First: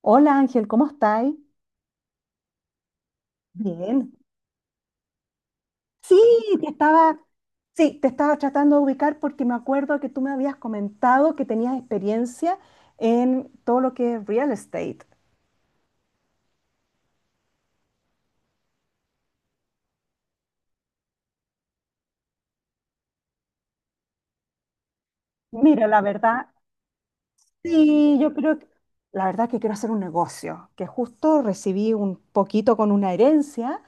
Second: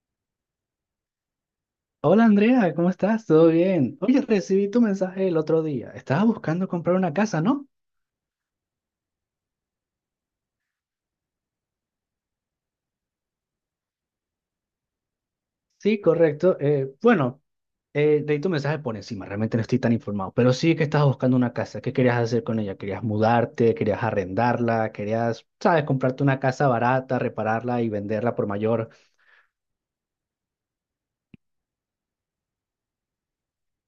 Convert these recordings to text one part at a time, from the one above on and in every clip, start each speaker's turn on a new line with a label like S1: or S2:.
S1: Hola Ángel, ¿cómo estáis?
S2: Hola Andrea, ¿cómo estás? ¿Todo bien?
S1: Bien.
S2: Oye, recibí tu mensaje el otro día.
S1: Sí,
S2: Estabas
S1: te
S2: buscando comprar una
S1: estaba,
S2: casa, ¿no?
S1: sí, te estaba tratando de ubicar porque me acuerdo que tú me habías comentado que tenías experiencia en todo lo que es real estate.
S2: Sí, correcto. Bueno, Leí tu mensaje por encima, realmente no estoy tan informado, pero sí que estabas buscando una casa. ¿Qué querías hacer con ella? ¿Querías mudarte? ¿Querías arrendarla? ¿Querías, sabes,
S1: Mira, la
S2: comprarte una
S1: verdad,
S2: casa barata, repararla y
S1: Sí, yo
S2: venderla por
S1: creo que
S2: mayor?
S1: La verdad que quiero hacer un negocio, que justo recibí un poquito con una herencia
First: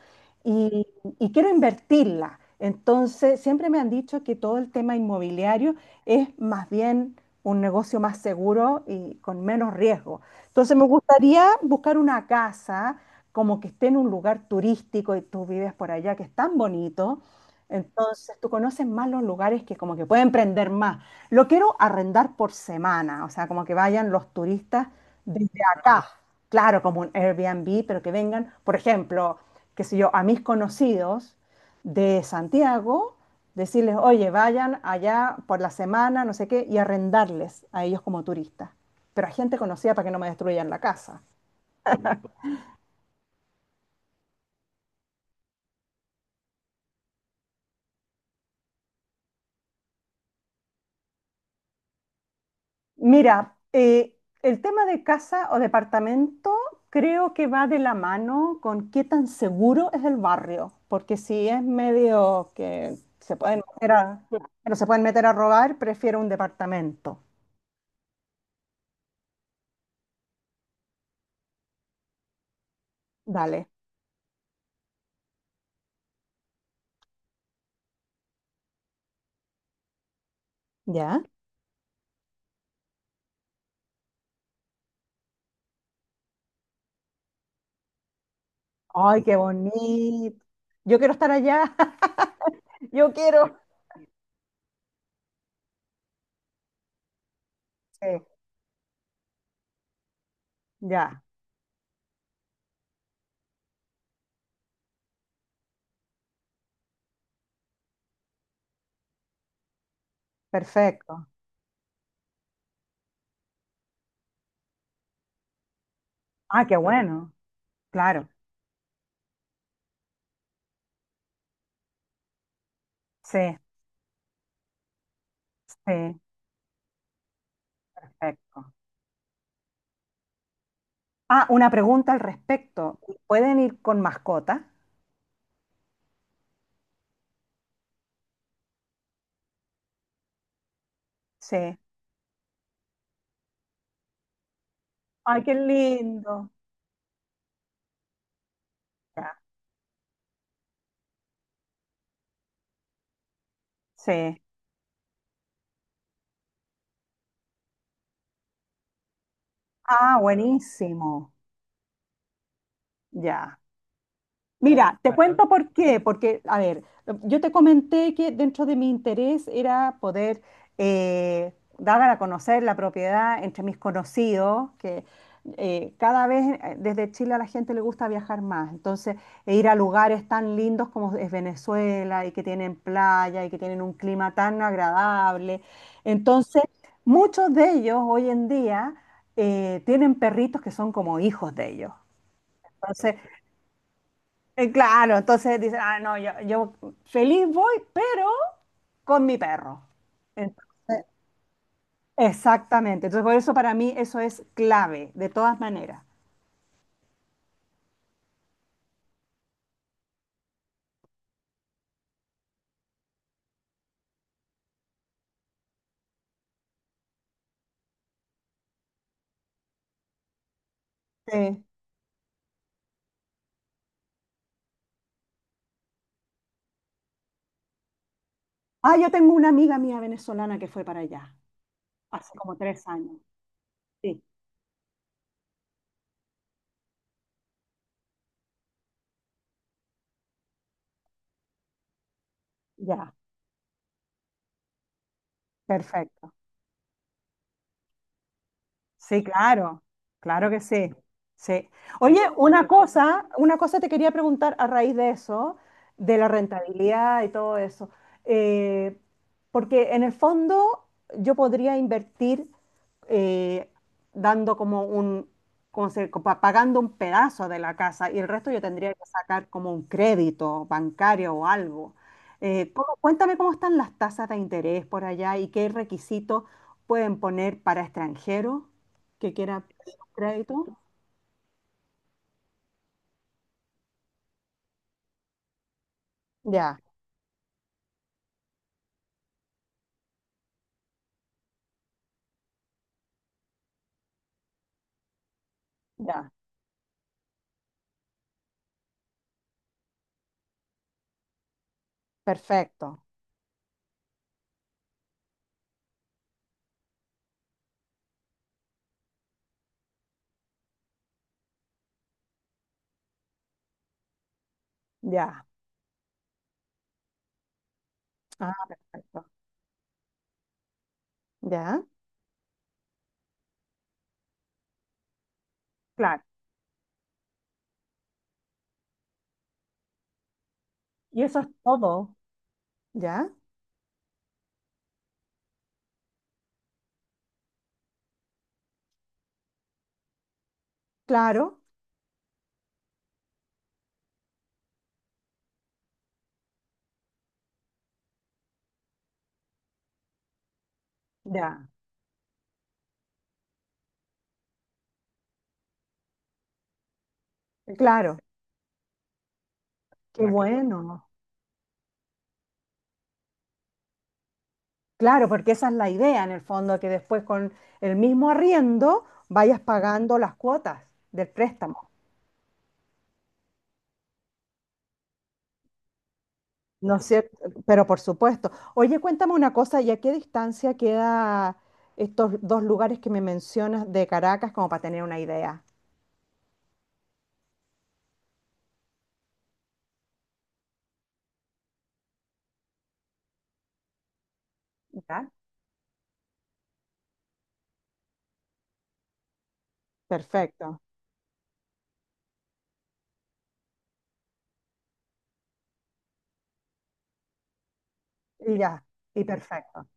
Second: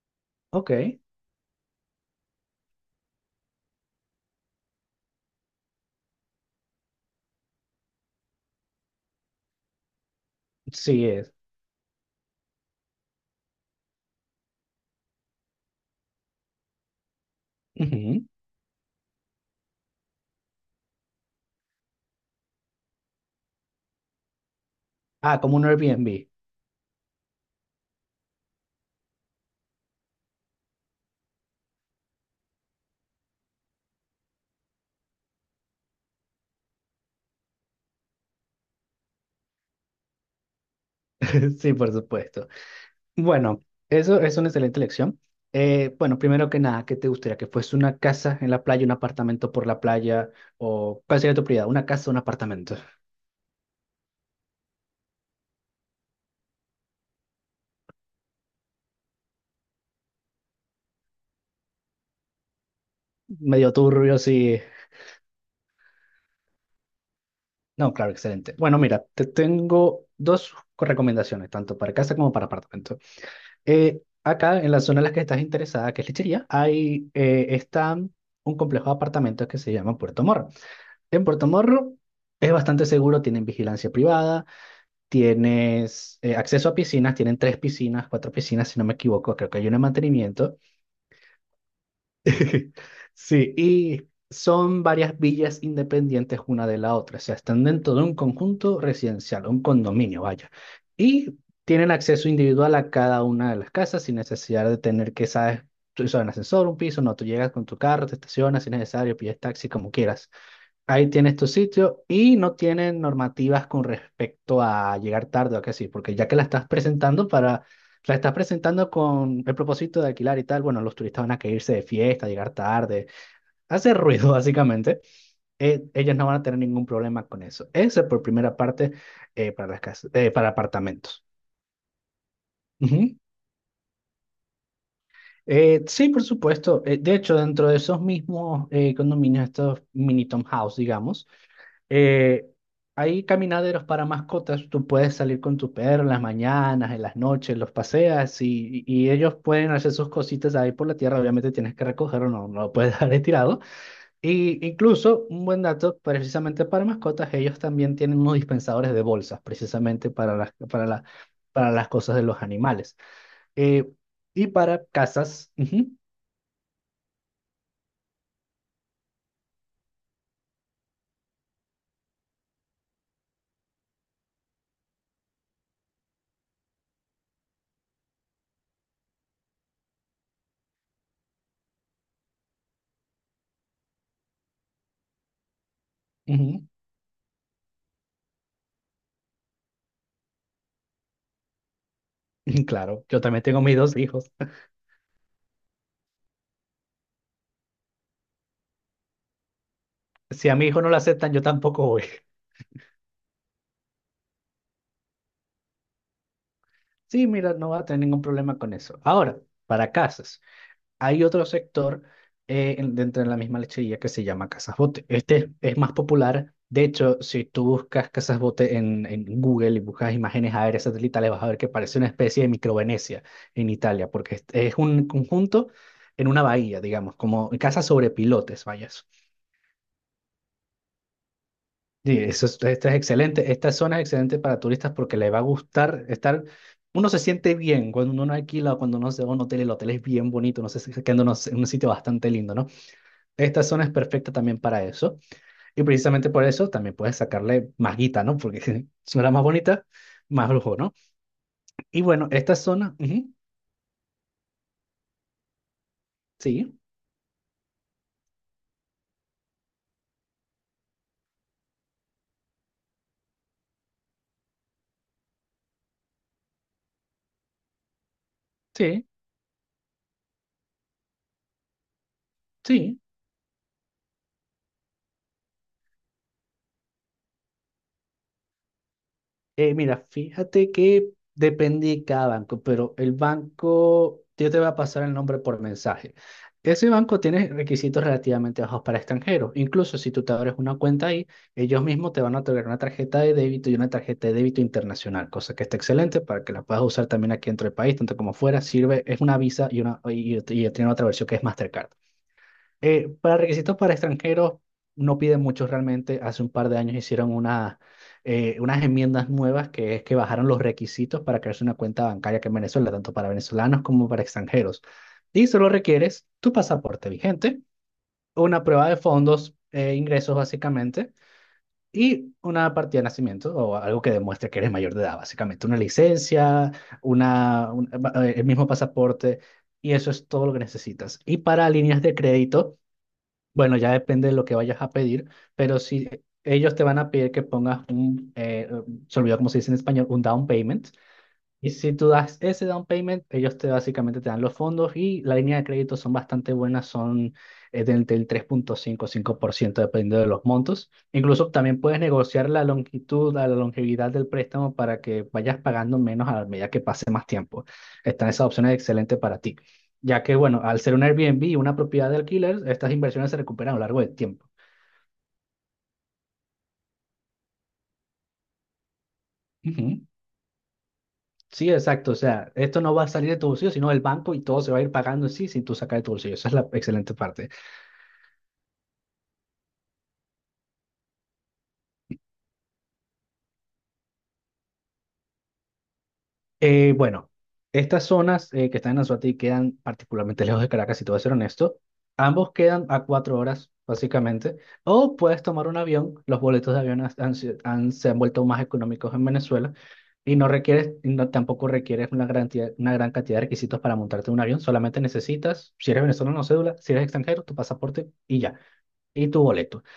S2: Ok,
S1: y, y quiero invertirla. Entonces, siempre me han dicho que todo el tema inmobiliario es más bien un negocio más seguro y con menos riesgo. Entonces, me
S2: sí es.
S1: gustaría buscar una casa como que esté en un lugar turístico, y tú vives por allá, que es tan bonito.
S2: Ujú.
S1: Entonces, tú conoces más los lugares que como que pueden prender más. Lo quiero arrendar por semana, o sea, como que vayan los turistas
S2: Ah, como
S1: desde
S2: un
S1: acá.
S2: Airbnb.
S1: Claro, como un Airbnb, pero que vengan, por ejemplo, qué sé yo, a mis conocidos de Santiago, decirles, oye, vayan allá por la semana, no sé qué, y arrendarles a ellos como turistas. Pero a gente conocida para que no me destruyan la casa.
S2: Sí, por supuesto. Bueno, eso es una excelente elección. Bueno, primero que nada, ¿qué te gustaría? ¿Que fuese una casa en la playa, un apartamento por la playa? ¿O cuál sería tu prioridad? ¿Una casa o un apartamento?
S1: Mira, el tema de casa o departamento creo que va de la mano con qué tan seguro es el barrio, porque si es medio que se pueden
S2: Medio
S1: meter
S2: turbio,
S1: a,
S2: sí.
S1: no se pueden meter a robar, prefiero un departamento.
S2: No, claro, excelente. Bueno, mira, te tengo dos recomendaciones, tanto para casa como para apartamento.
S1: Dale,
S2: Acá, en la zona en la que estás interesada, que es Lechería, está un complejo de apartamentos que se llama Puerto Morro.
S1: ¿ya?
S2: En Puerto Morro es bastante seguro, tienen vigilancia privada. Tienes acceso a piscinas, tienen tres piscinas, cuatro piscinas, si no me
S1: Ay,
S2: equivoco,
S1: qué
S2: creo que hay una de
S1: bonito.
S2: mantenimiento.
S1: Yo quiero estar allá, yo
S2: Sí,
S1: quiero.
S2: y son varias villas independientes una de la otra, o sea, están dentro de un
S1: Sí,
S2: conjunto residencial, un condominio, vaya.
S1: ya,
S2: Y tienen acceso individual a cada una de las casas sin necesidad de tener que, sabes, tú usas un ascensor, un piso, no, tú llegas con tu carro, te estacionas si es necesario, pides taxi, como quieras. Ahí
S1: perfecto.
S2: tienes tu sitio y no tienen normativas con respecto a llegar tarde o que sí, porque ya que la
S1: Ah,
S2: estás
S1: qué
S2: presentando
S1: bueno,
S2: para, la
S1: claro.
S2: estás presentando con el propósito de alquilar y tal, bueno, los turistas van a querer irse de fiesta, llegar tarde,
S1: Sí,
S2: hacer ruido básicamente, ellos
S1: sí,
S2: no van a tener ningún problema con eso. Ese por primera
S1: perfecto.
S2: parte, para las casas, para apartamentos.
S1: Ah, una pregunta al respecto.
S2: Ujú.
S1: ¿Pueden ir con mascotas?
S2: Sí, por supuesto. De hecho, dentro de esos mismos condominios, estos mini townhouse, digamos.
S1: Sí.
S2: Eh, Hay caminaderos para mascotas, tú puedes salir
S1: Ay, qué
S2: con tu perro en las
S1: lindo.
S2: mañanas, en las noches, los paseas y
S1: Ya.
S2: ellos pueden hacer sus cositas ahí por la tierra, obviamente tienes que recogerlo, no, no lo puedes dejar ahí tirado.
S1: Sí.
S2: Y incluso un buen dato, precisamente para mascotas, ellos también tienen unos dispensadores de bolsas, precisamente
S1: Ah,
S2: para
S1: buenísimo.
S2: para las cosas de los animales.
S1: Ya.
S2: Eh, y para
S1: Mira, te cuento
S2: casas,
S1: por
S2: ujú,
S1: qué, porque, a ver, yo te comenté que dentro de mi interés era poder dar a conocer la propiedad entre mis conocidos, que cada vez desde Chile a la gente le gusta viajar más, entonces e ir a lugares tan lindos como es Venezuela y que tienen playa y que tienen un clima tan agradable. Entonces,
S2: ujú.
S1: muchos de ellos hoy en día tienen perritos que son como hijos de ellos.
S2: Claro,
S1: Entonces,
S2: yo también tengo mis dos hijos.
S1: Claro, entonces dicen, ah, no, yo feliz voy, pero con mi perro.
S2: Si a mi hijo no lo
S1: Entonces,
S2: aceptan, yo tampoco voy.
S1: exactamente. Entonces, por eso para mí eso es clave, de todas maneras.
S2: Sí, mira, no va a tener ningún problema con eso. Ahora, para casas, hay otro sector dentro de la misma lechería que se llama Casas Bote. Este es más popular. De hecho, si tú buscas Casas Bote en Google y buscas imágenes aéreas satelitales, vas a ver
S1: Sí.
S2: que parece una especie de micro Venecia en Italia, porque es un conjunto en una bahía, digamos, como casas sobre pilotes, vaya.
S1: Ah, yo tengo una amiga mía venezolana que fue para allá,
S2: Sí,
S1: hace
S2: eso
S1: como
S2: es,
S1: tres
S2: esto es
S1: años.
S2: excelente. Esta zona es
S1: Sí,
S2: excelente para turistas porque le va a gustar estar. Uno se siente bien cuando uno no alquila o cuando uno se va a un hotel. El hotel es bien bonito, no sé, quedándonos en un sitio bastante lindo, ¿no?
S1: ya,
S2: Esta zona es perfecta también para eso. Y precisamente
S1: perfecto.
S2: por eso también puedes sacarle más guita, ¿no? Porque
S1: Sí,
S2: suena más
S1: claro,
S2: bonita, más
S1: claro que
S2: lujo,
S1: sí.
S2: ¿no?
S1: Sí.
S2: Y
S1: Oye,
S2: bueno, esta zona,
S1: una cosa te quería preguntar a raíz de eso, de la
S2: sí,
S1: rentabilidad y todo eso. Eh, Porque en el fondo yo podría invertir eh, dando como un, como se- co- pa- pagando un pedazo de la casa y el resto yo tendría que
S2: sí,
S1: sacar como un crédito bancario o algo. ¿
S2: sí.
S1: Cuéntame cómo están las tasas de interés por allá y qué requisitos pueden poner para extranjeros que quiera pedir
S2: Mira,
S1: un crédito.
S2: fíjate que depende de cada banco, pero el banco, yo te voy a pasar el nombre por mensaje.
S1: Ya,
S2: Ese banco tiene requisitos relativamente bajos para extranjeros. Incluso si tú te abres una cuenta ahí, ellos mismos te van a otorgar una tarjeta de débito y una tarjeta de débito internacional, cosa que está excelente
S1: ya,
S2: para que la puedas usar también aquí dentro del país, tanto como fuera. Sirve, es una Visa y tiene otra versión que es Mastercard.
S1: perfecto.
S2: Para requisitos para extranjeros no piden mucho realmente. Hace un par de años hicieron unas enmiendas nuevas que es que bajaron los requisitos para crearse una cuenta bancaria que en Venezuela, tanto para venezolanos como para extranjeros.
S1: Ya,
S2: Y solo requieres tu pasaporte vigente,
S1: ah,
S2: una prueba de
S1: perfecto.
S2: fondos e ingresos básicamente
S1: Ya,
S2: y una partida de nacimiento o algo que demuestre que eres mayor de edad, básicamente una
S1: claro.
S2: licencia, una, un- el mismo pasaporte y eso es todo lo que necesitas.
S1: Y
S2: Y
S1: eso es
S2: para líneas
S1: todo.
S2: de crédito.
S1: Ya,
S2: Bueno, ya depende de lo que vayas a pedir, pero si ellos te van a pedir que pongas se olvidó cómo se dice en español, un down payment,
S1: claro,
S2: y si tú das ese down payment, ellos te básicamente te dan los fondos y la línea de crédito son bastante buenas, son del tres punto cinco, 5% dependiendo de los montos. Incluso
S1: ya,
S2: también puedes negociar la longitud, la longevidad del préstamo para que vayas pagando menos a la medida que pase más tiempo.
S1: claro,
S2: Están esas opciones excelentes para ti,
S1: qué
S2: ya
S1: ah,
S2: que bueno, al ser un
S1: bueno.
S2: Airbnb y una propiedad de alquiler, estas inversiones se recuperan a lo largo del tiempo.
S1: Claro, porque esa es la idea en el fondo, que después con el mismo arriendo vayas
S2: Ujú.
S1: pagando las cuotas del
S2: Sí,
S1: préstamo,
S2: exacto. O sea, esto no va a salir de tu bolsillo, sino del banco y todo se va a ir pagando en sí sin tú sacar de tu bolsillo. Esa es la
S1: ¿no es
S2: excelente
S1: cierto?
S2: parte.
S1: Pero por supuesto. Oye, cuéntame una cosa, ¿y a qué distancia queda estos dos lugares que me mencionas de Caracas, como para tener una idea?
S2: Bueno, estas zonas que están en Anzoátegui quedan particularmente lejos de Caracas, si te voy a ser honesto. Ambos quedan a 4 horas, básicamente. O
S1: Ya.
S2: puedes tomar un avión. Los boletos de avión se han vuelto más económicos en Venezuela. Y no
S1: Perfecto.
S2: requieres, y no, tampoco requieres una gran cantidad de requisitos para montarte en un avión. Solamente necesitas, si eres venezolano, no cédula, si eres extranjero, tu pasaporte y
S1: Y
S2: ya.
S1: ya, y
S2: Y tu boleto.
S1: perfecto,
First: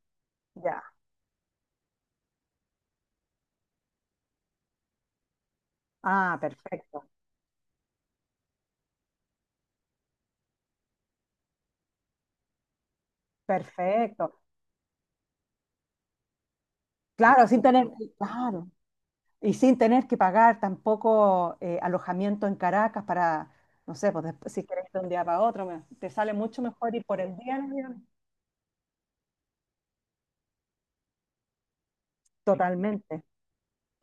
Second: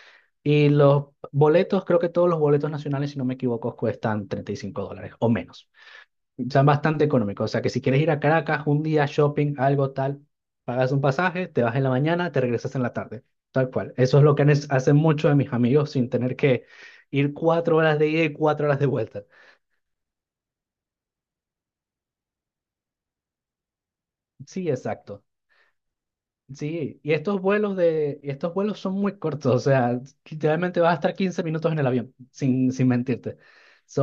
S2: Y
S1: ya.
S2: los boletos, creo que todos los boletos nacionales, si no me equivoco, cuestan $35 o menos.
S1: Ah,
S2: Son bastante
S1: perfecto,
S2: económicos. O sea que si quieres ir a Caracas un día shopping, algo tal, pagas un pasaje, te vas en la mañana, te regresas en la tarde. Tal cual. Eso es lo
S1: perfecto.
S2: que hacen muchos de mis amigos sin tener que ir
S1: Claro,
S2: cuatro horas de ida y cuatro
S1: claro,
S2: horas de vuelta.
S1: y sin tener que pagar tampoco alojamiento en Caracas para, no sé, pues después, si
S2: Sí,
S1: querés de un día
S2: exacto.
S1: para otro, te sale mucho mejor
S2: Sí,
S1: ir
S2: y
S1: por el día en avión.
S2: estos vuelos son muy cortos, o sea, literalmente vas a estar 15 minutos en el avión, sin
S1: Totalmente,
S2: mentirte.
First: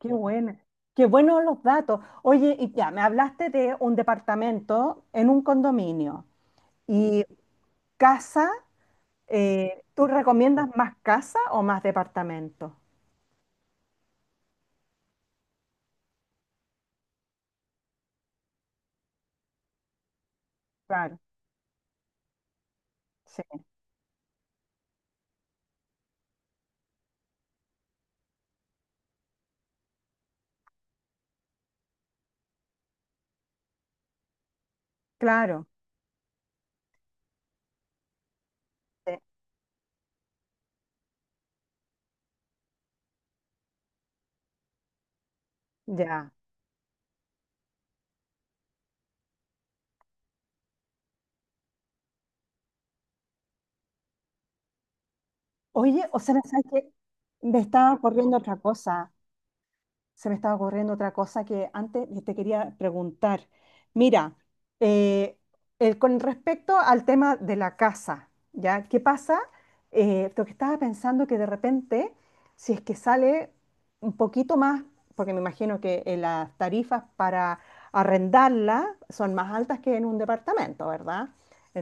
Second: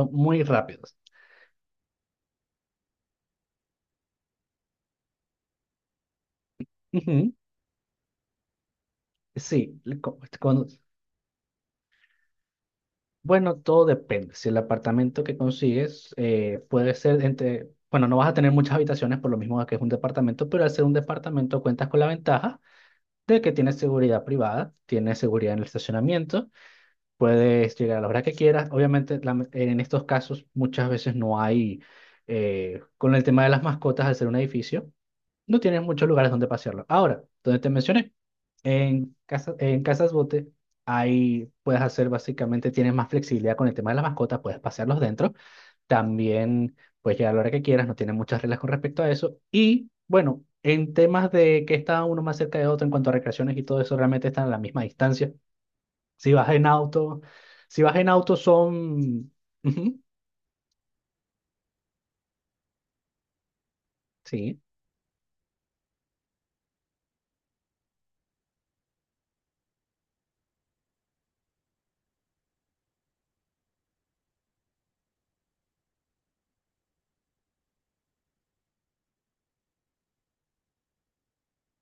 S1: qué
S2: muy
S1: bueno,
S2: rápidos.
S1: qué buenos los datos. Oye, y ya, me hablaste de un departamento en un condominio y
S2: Ujú.
S1: casa,
S2: Sí, le-
S1: ¿tú
S2: co- cuando,
S1: recomiendas más casa o más departamento?
S2: Bueno, todo depende. Si el apartamento que consigues puede ser entre, bueno, no vas a tener muchas habitaciones por lo mismo que es un departamento, pero al ser un
S1: Claro,
S2: departamento cuentas con la ventaja de
S1: sí.
S2: que tienes seguridad privada, tienes seguridad en el estacionamiento, puedes llegar a la hora que quieras. Obviamente, en estos casos muchas veces no hay, con el tema de las mascotas, al ser un edificio
S1: Claro,
S2: no tienes muchos lugares donde pasearlo. Ahora, donde te mencioné,
S1: sí.
S2: en casa, en Casas Bote, ahí puedes hacer básicamente, tienes más flexibilidad con el tema de las mascotas, puedes pasearlos dentro.
S1: Ya.
S2: También puedes llegar a la hora que quieras, no tienen muchas reglas con respecto a eso. Y bueno, en temas de que está uno más cerca de otro en cuanto a recreaciones y todo eso, realmente están a la misma distancia.
S1: Oye, o
S2: Si
S1: sea,
S2: vas
S1: ¿sabes
S2: en
S1: qué?
S2: auto,
S1: Me
S2: si
S1: estaba
S2: vas en auto
S1: ocurriendo otra cosa.
S2: son... Ujú.
S1: Se me estaba ocurriendo otra cosa que antes te quería preguntar. Mira,
S2: Sí,
S1: eh, con respecto al tema de la casa, ¿ya? ¿Qué pasa? Lo que estaba pensando que de repente, si es que sale un poquito más, porque me imagino que las tarifas para arrendarla son más altas que en un departamento, ¿verdad?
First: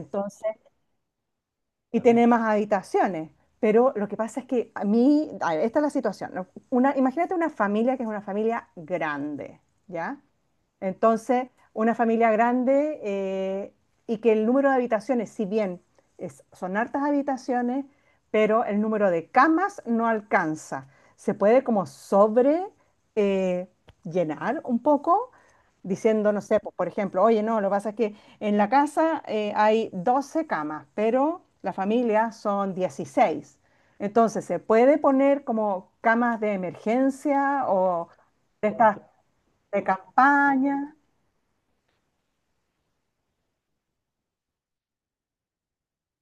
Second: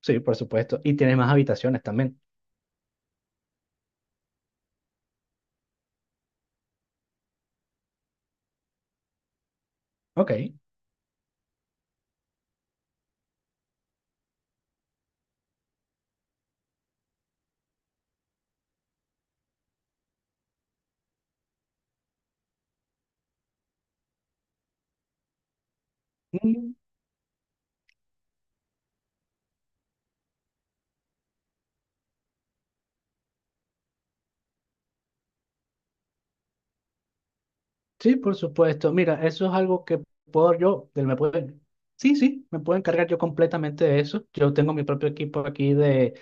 S2: sí, por supuesto. Y tienes más habitaciones
S1: y
S2: también.
S1: tiene más habitaciones. Pero lo que pasa es que a mí, a ver, esta es la situación, ¿no? Una, imagínate una familia que es una familia grande, ¿ya?
S2: Ok.
S1: Entonces, una familia grande, y que el número de habitaciones, si bien son hartas habitaciones, pero el número de camas no alcanza. Se puede como sobre eh, llenar un poco, diciendo, no sé,
S2: Mm.
S1: por ejemplo, oye, no, lo que pasa es que en la casa hay 12 camas, pero la familia son 16. Entonces, se puede poner como camas de emergencia o
S2: Sí, por
S1: de
S2: supuesto.
S1: estas
S2: Mira, eso es
S1: de
S2: algo que puedo yo,
S1: campaña.
S2: del- me puede, sí, sí, me puedo encargar yo completamente de eso. Yo tengo mi propio equipo aquí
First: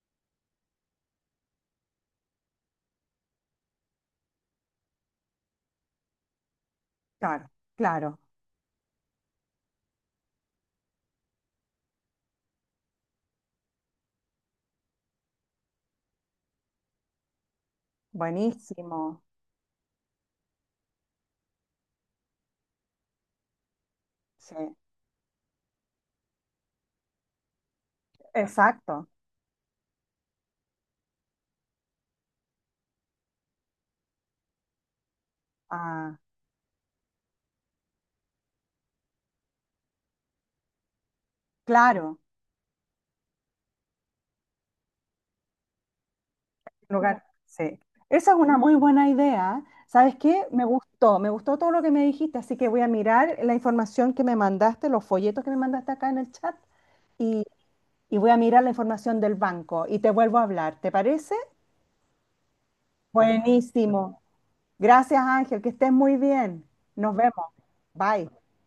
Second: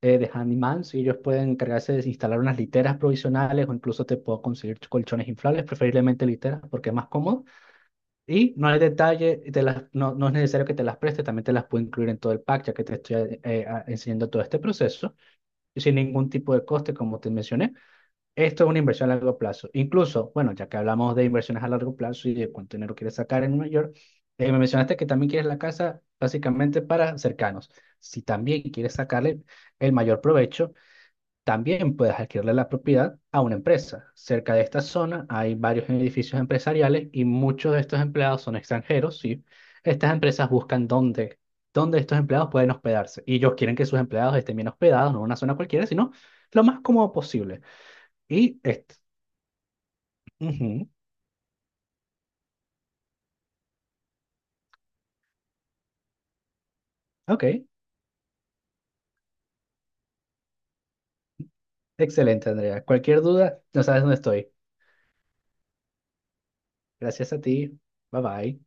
S2: de Handymans y ellos pueden encargarse de instalar unas literas provisionales o incluso te puedo conseguir colchones inflables, preferiblemente literas porque es más cómodo.
S1: Claro, claro.
S2: Y no hay detalle, no, no es necesario que te las preste, también te las puedo incluir en todo el pack, ya que te estoy enseñando todo este proceso y sin ningún tipo de coste, como te mencioné. Esto es una inversión a
S1: Buenísimo.
S2: largo plazo. Incluso, bueno, ya que hablamos de inversiones a largo plazo y de cuánto dinero quieres sacar en Nueva York,
S1: Sí,
S2: me mencionaste que también quieres la casa básicamente para cercanos. Si también quieres
S1: exacto.
S2: sacarle el mayor provecho, también puedes adquirirle la propiedad a una empresa. Cerca de esta zona hay varios
S1: Ah,
S2: edificios empresariales y muchos de estos empleados son extranjeros, ¿sí? Estas empresas buscan dónde estos
S1: claro.
S2: empleados pueden hospedarse y ellos quieren que sus empleados estén bien hospedados, no en una zona cualquiera, sino lo más cómodo
S1: Lugar.
S2: posible.
S1: Sí. Esa es una
S2: Y
S1: muy
S2: este,
S1: buena idea. ¿Sabes qué?
S2: Ujú.
S1: Me gustó todo lo que me dijiste, así que voy a mirar la información que me mandaste, los folletos que me mandaste acá en el chat.
S2: Ok,
S1: Y voy a mirar la información del banco y te vuelvo a hablar. ¿Te parece?
S2: excelente, Andrea. Cualquier duda, no sabes dónde
S1: Buenísimo.
S2: estoy.
S1: Gracias, Ángel. Que estés muy bien. Nos
S2: Gracias
S1: vemos.
S2: a ti. Bye
S1: Bye.
S2: bye.